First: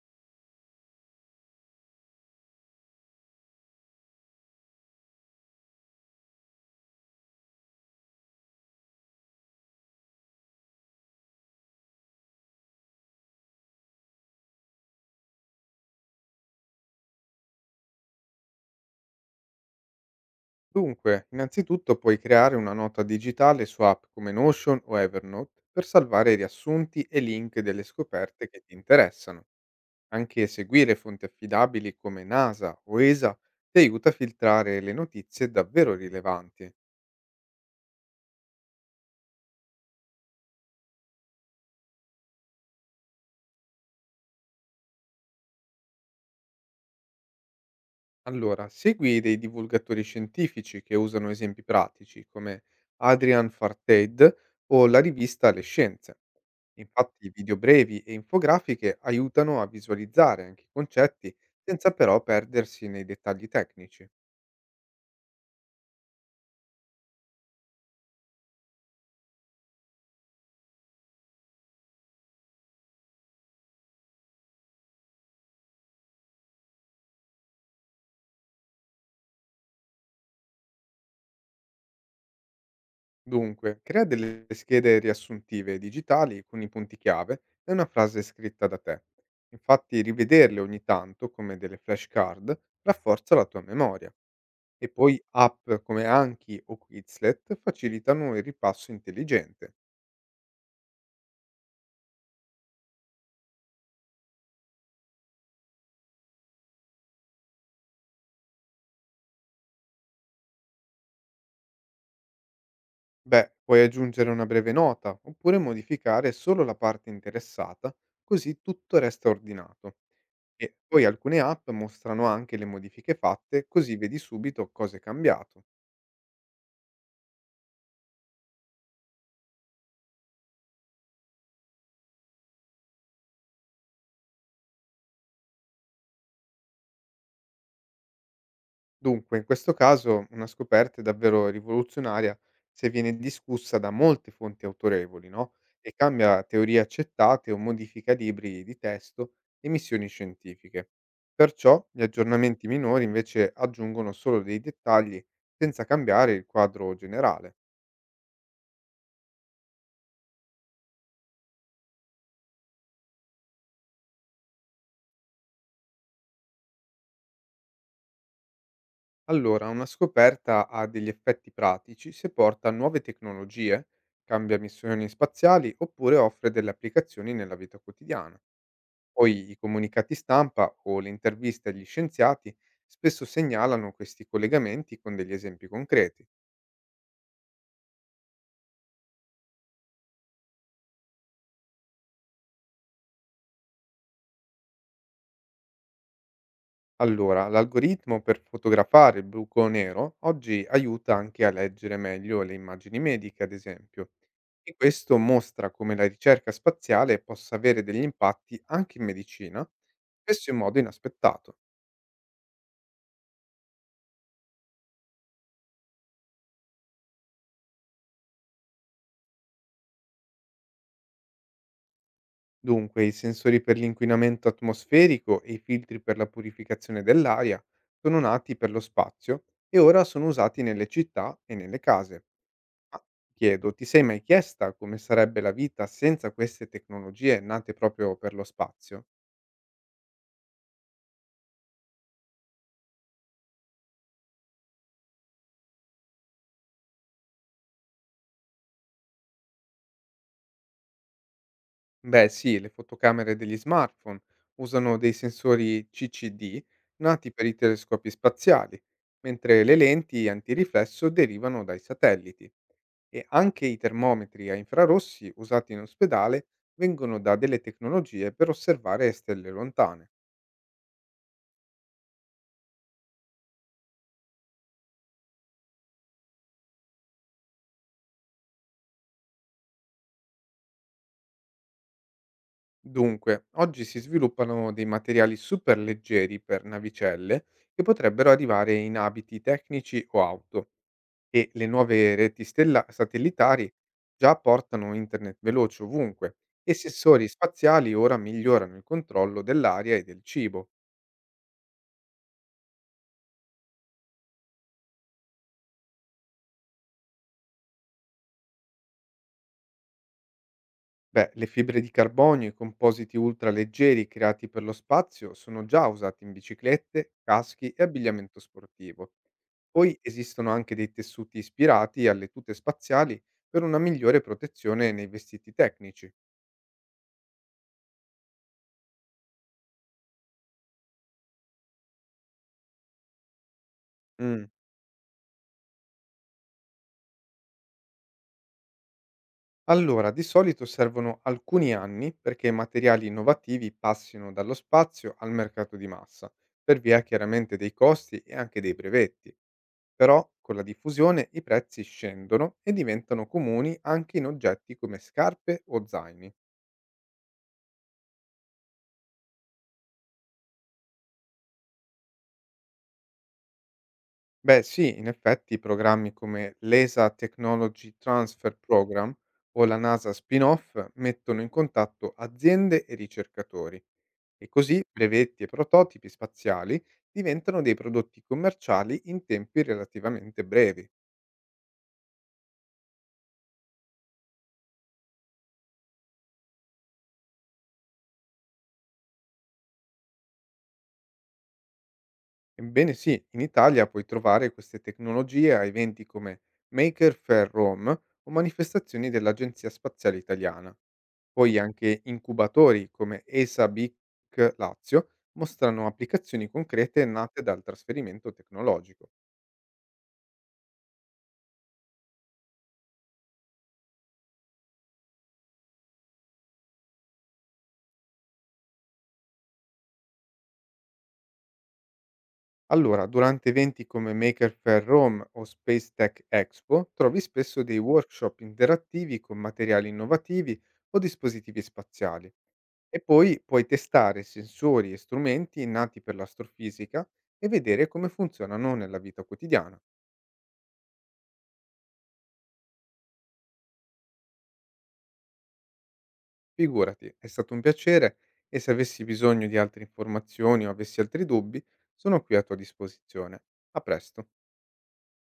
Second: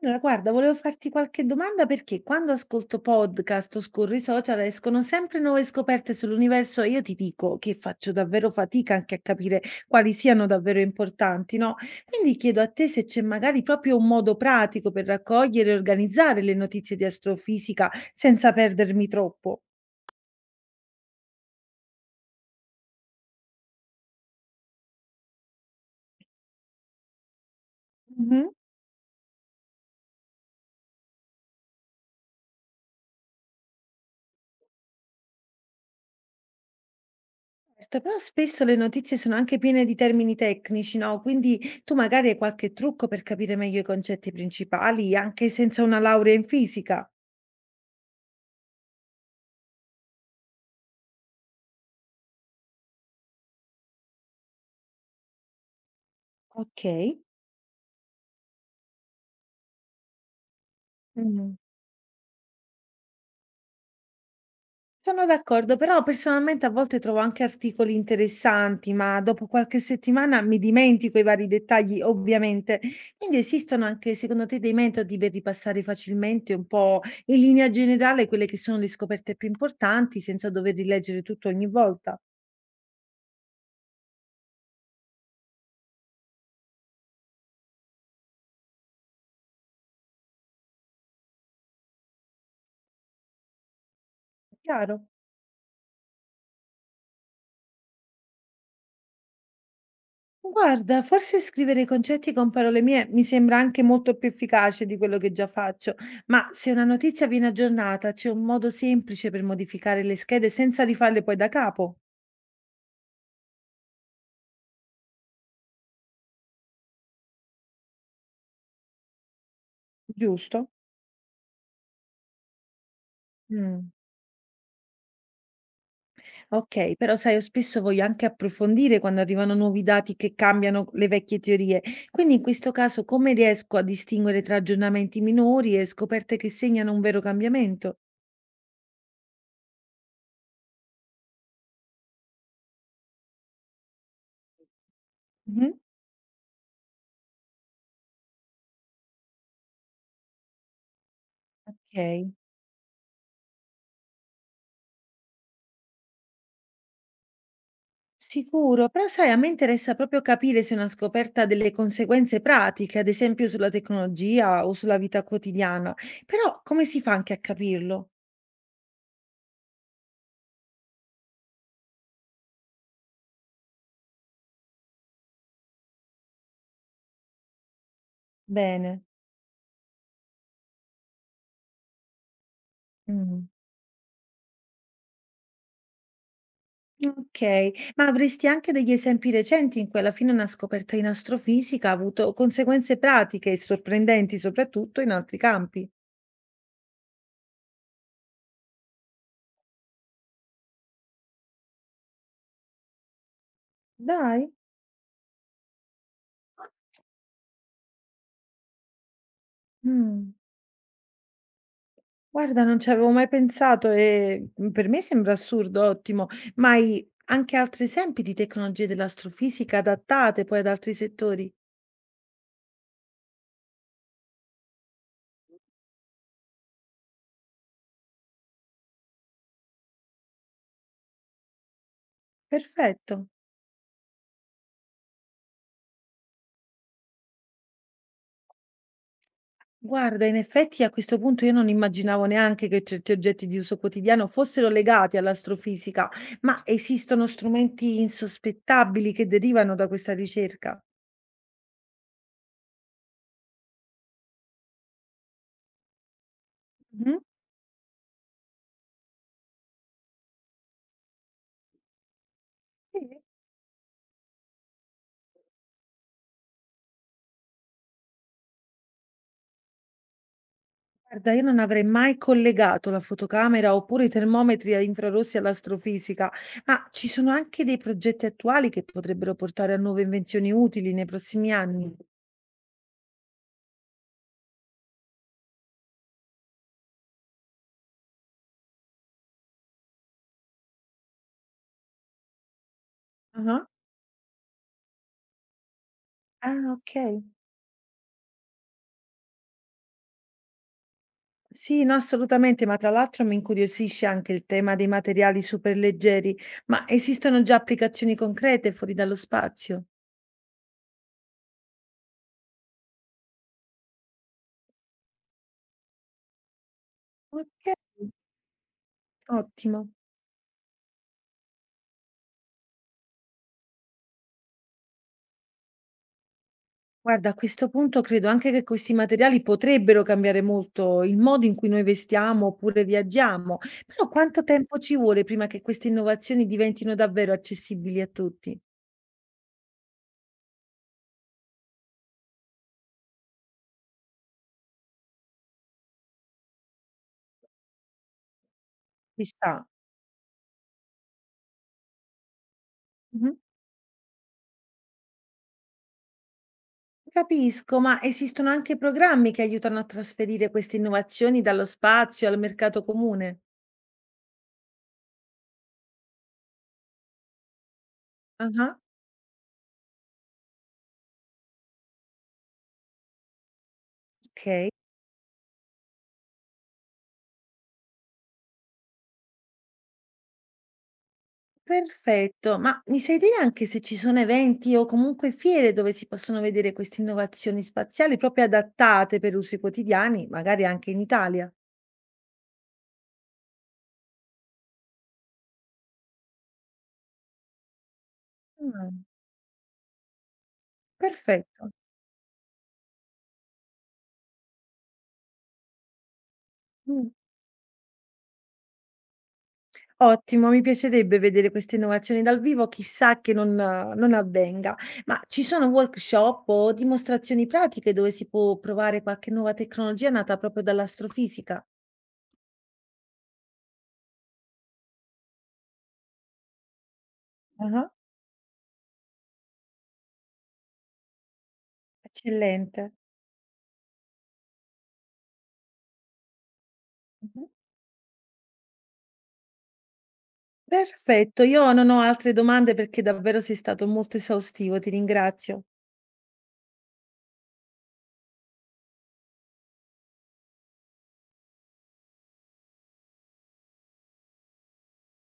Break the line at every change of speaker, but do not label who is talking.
Allora, guarda, volevo farti qualche domanda perché quando ascolto podcast o scorro i social escono sempre nuove scoperte sull'universo e io ti dico che faccio davvero fatica anche a capire quali siano davvero importanti, no? Quindi chiedo a te se c'è magari proprio un modo pratico per raccogliere e organizzare le notizie di astrofisica senza perdermi troppo.
Dunque, innanzitutto puoi creare una nota digitale su app come Notion o Evernote per salvare riassunti e link delle
Mhm.
scoperte che ti interessano. Anche seguire fonti affidabili come NASA o ESA ti aiuta a filtrare le notizie davvero rilevanti.
Certo. Però spesso le notizie sono anche piene di termini tecnici, no? Quindi tu magari hai qualche trucco per capire meglio i concetti principali, anche senza una laurea in fisica.
Allora, segui dei divulgatori scientifici che usano esempi pratici come Adrian Farteid o la rivista Le Scienze.
Okay.
Infatti video brevi e infografiche aiutano a visualizzare anche i concetti,
Mh,
senza però perdersi nei dettagli tecnici.
sono d'accordo, però personalmente a volte trovo anche articoli interessanti, ma dopo qualche settimana mi dimentico i vari dettagli, ovviamente. Quindi esistono anche secondo te dei metodi per ripassare facilmente un po' in linea generale quelle che sono le scoperte più importanti senza dover rileggere tutto ogni volta?
Dunque, crea delle schede riassuntive digitali con i punti chiave e una frase scritta da te. Infatti rivederle ogni tanto come delle flashcard rafforza la tua memoria,
È
e
chiaro?
poi app come Anki o Quizlet facilitano il ripasso intelligente.
Guarda, forse scrivere i concetti con parole mie mi sembra anche molto più efficace di quello che già faccio, ma se una notizia viene aggiornata, c'è un modo semplice per modificare le schede senza rifarle poi da capo,
Beh, puoi aggiungere una breve nota oppure modificare solo la parte interessata, così tutto resta ordinato.
giusto?
E poi alcune app mostrano anche le modifiche fatte,
Mm.
così vedi subito cosa è cambiato.
Ok, però sai, io spesso voglio anche approfondire quando arrivano nuovi dati che cambiano le vecchie teorie. Quindi in questo caso come riesco a distinguere tra aggiornamenti minori e scoperte che segnano un vero cambiamento?
Dunque, in questo caso una scoperta è davvero rivoluzionaria se viene discussa da molte fonti autorevoli, no?
Mhm.
E cambia teorie accettate o modifica libri di testo e missioni scientifiche. Perciò gli
Ok.
aggiornamenti minori invece aggiungono solo dei dettagli, senza cambiare il quadro generale.
Sicuro, però sai, a me interessa proprio capire se è una scoperta ha delle conseguenze pratiche, ad esempio sulla tecnologia o sulla vita quotidiana. Però come si fa anche a capirlo?
Allora, una scoperta ha degli effetti pratici se porta a nuove tecnologie, cambia missioni spaziali oppure offre delle applicazioni nella vita quotidiana.
Bene.
Poi i comunicati stampa o le interviste agli scienziati spesso
Mm.
segnalano questi collegamenti con degli esempi concreti.
Ok, ma avresti anche degli esempi recenti in cui alla fine una scoperta in astrofisica ha avuto conseguenze pratiche e sorprendenti, soprattutto in altri campi?
Allora, l'algoritmo per fotografare il buco nero oggi aiuta anche a leggere meglio le immagini mediche, ad esempio,
Dai.
e questo mostra come la ricerca spaziale possa avere degli impatti anche in medicina,
Mm.
spesso in modo inaspettato.
Guarda, non ci avevo mai pensato e, per me sembra assurdo, ottimo. Ma hai anche altri esempi di tecnologie dell'astrofisica adattate poi ad altri settori?
Dunque, i sensori per l'inquinamento atmosferico e i filtri per la purificazione dell'aria sono nati per lo spazio e ora sono usati nelle città e nelle case. Ma
Perfetto.
ti chiedo, ti sei mai chiesta come sarebbe la vita senza queste tecnologie nate proprio per lo spazio?
Guarda, in effetti a questo punto io non immaginavo neanche che certi oggetti di uso quotidiano fossero legati all'astrofisica, ma esistono strumenti insospettabili che derivano da questa ricerca?
Beh sì, le fotocamere degli smartphone usano dei sensori CCD
Mh-mh.
nati per i telescopi spaziali, mentre le lenti antiriflesso derivano dai satelliti,
Sì.
e anche i termometri a infrarossi usati in ospedale vengono da delle tecnologie per osservare stelle lontane.
Guarda, io non avrei mai collegato la fotocamera oppure i termometri a infrarossi all'astrofisica, ma ci sono anche dei progetti attuali che potrebbero portare a nuove invenzioni utili nei prossimi anni.
Dunque, oggi si sviluppano dei materiali superleggeri per navicelle che potrebbero arrivare in abiti tecnici o auto. E le nuove reti stella
Ah.
satellitari già portano internet veloce ovunque,
Ah,
e
ok.
sensori spaziali ora migliorano il controllo dell'aria e del cibo.
Sì, no, assolutamente, ma tra l'altro mi incuriosisce anche il tema dei materiali superleggeri, ma esistono già applicazioni concrete fuori dallo spazio?
Beh, le fibre di carbonio e i compositi ultraleggeri creati per lo spazio sono già usati in biciclette,
Ok,
caschi e abbigliamento sportivo.
ottimo.
Poi esistono anche dei tessuti ispirati alle tute spaziali per una migliore protezione nei vestiti tecnici.
Guarda, a questo punto credo anche che questi materiali potrebbero cambiare molto il modo in cui noi vestiamo oppure viaggiamo, però quanto
Mm.
tempo ci vuole prima che queste innovazioni diventino davvero accessibili a tutti?
Allora, di solito servono alcuni anni perché i materiali innovativi passino dallo spazio al mercato di massa, per via chiaramente dei costi e anche dei
Ci
brevetti.
sta.
Però con la diffusione i prezzi scendono e diventano
Mhm.
comuni anche in oggetti come scarpe o zaini.
Capisco, ma esistono anche programmi che aiutano a trasferire queste innovazioni dallo spazio al mercato comune?
Beh sì, in effetti programmi come l'ESA Technology Transfer
Ah.
Program o la NASA Spin-off mettono in contatto aziende e ricercatori. E
Ok.
così brevetti e prototipi spaziali diventano dei prodotti commerciali in tempi relativamente brevi.
Perfetto, ma mi sai dire anche se ci sono eventi o comunque fiere dove si possono vedere queste innovazioni spaziali proprio adattate per usi quotidiani, magari anche in Italia?
Ebbene sì, in Italia puoi trovare queste tecnologie a eventi come Maker Fair Rome o
Ah,
manifestazioni dell'Agenzia Spaziale Italiana. Poi
perfetto.
anche incubatori come ESA BIC Lazio mostrano applicazioni concrete
Mm.
nate dal trasferimento tecnologico.
Ottimo, mi piacerebbe vedere queste innovazioni dal vivo, chissà che non, non avvenga. Ma ci sono workshop o dimostrazioni pratiche dove si può provare qualche nuova tecnologia nata proprio dall'astrofisica?
Allora, durante eventi come Maker Faire Rome o Space Tech Expo, trovi spesso dei
Ah.
workshop interattivi con materiali innovativi o dispositivi spaziali.
Eccellente.
E poi puoi testare sensori e strumenti nati per l'astrofisica
Mhm.
e vedere come funzionano nella vita quotidiana.
Perfetto, io non ho altre domande perché davvero sei stato molto esaustivo, ti ringrazio.
Figurati, è stato un piacere, e se avessi bisogno di altre informazioni o avessi altri dubbi, sono qui a tua disposizione. A presto.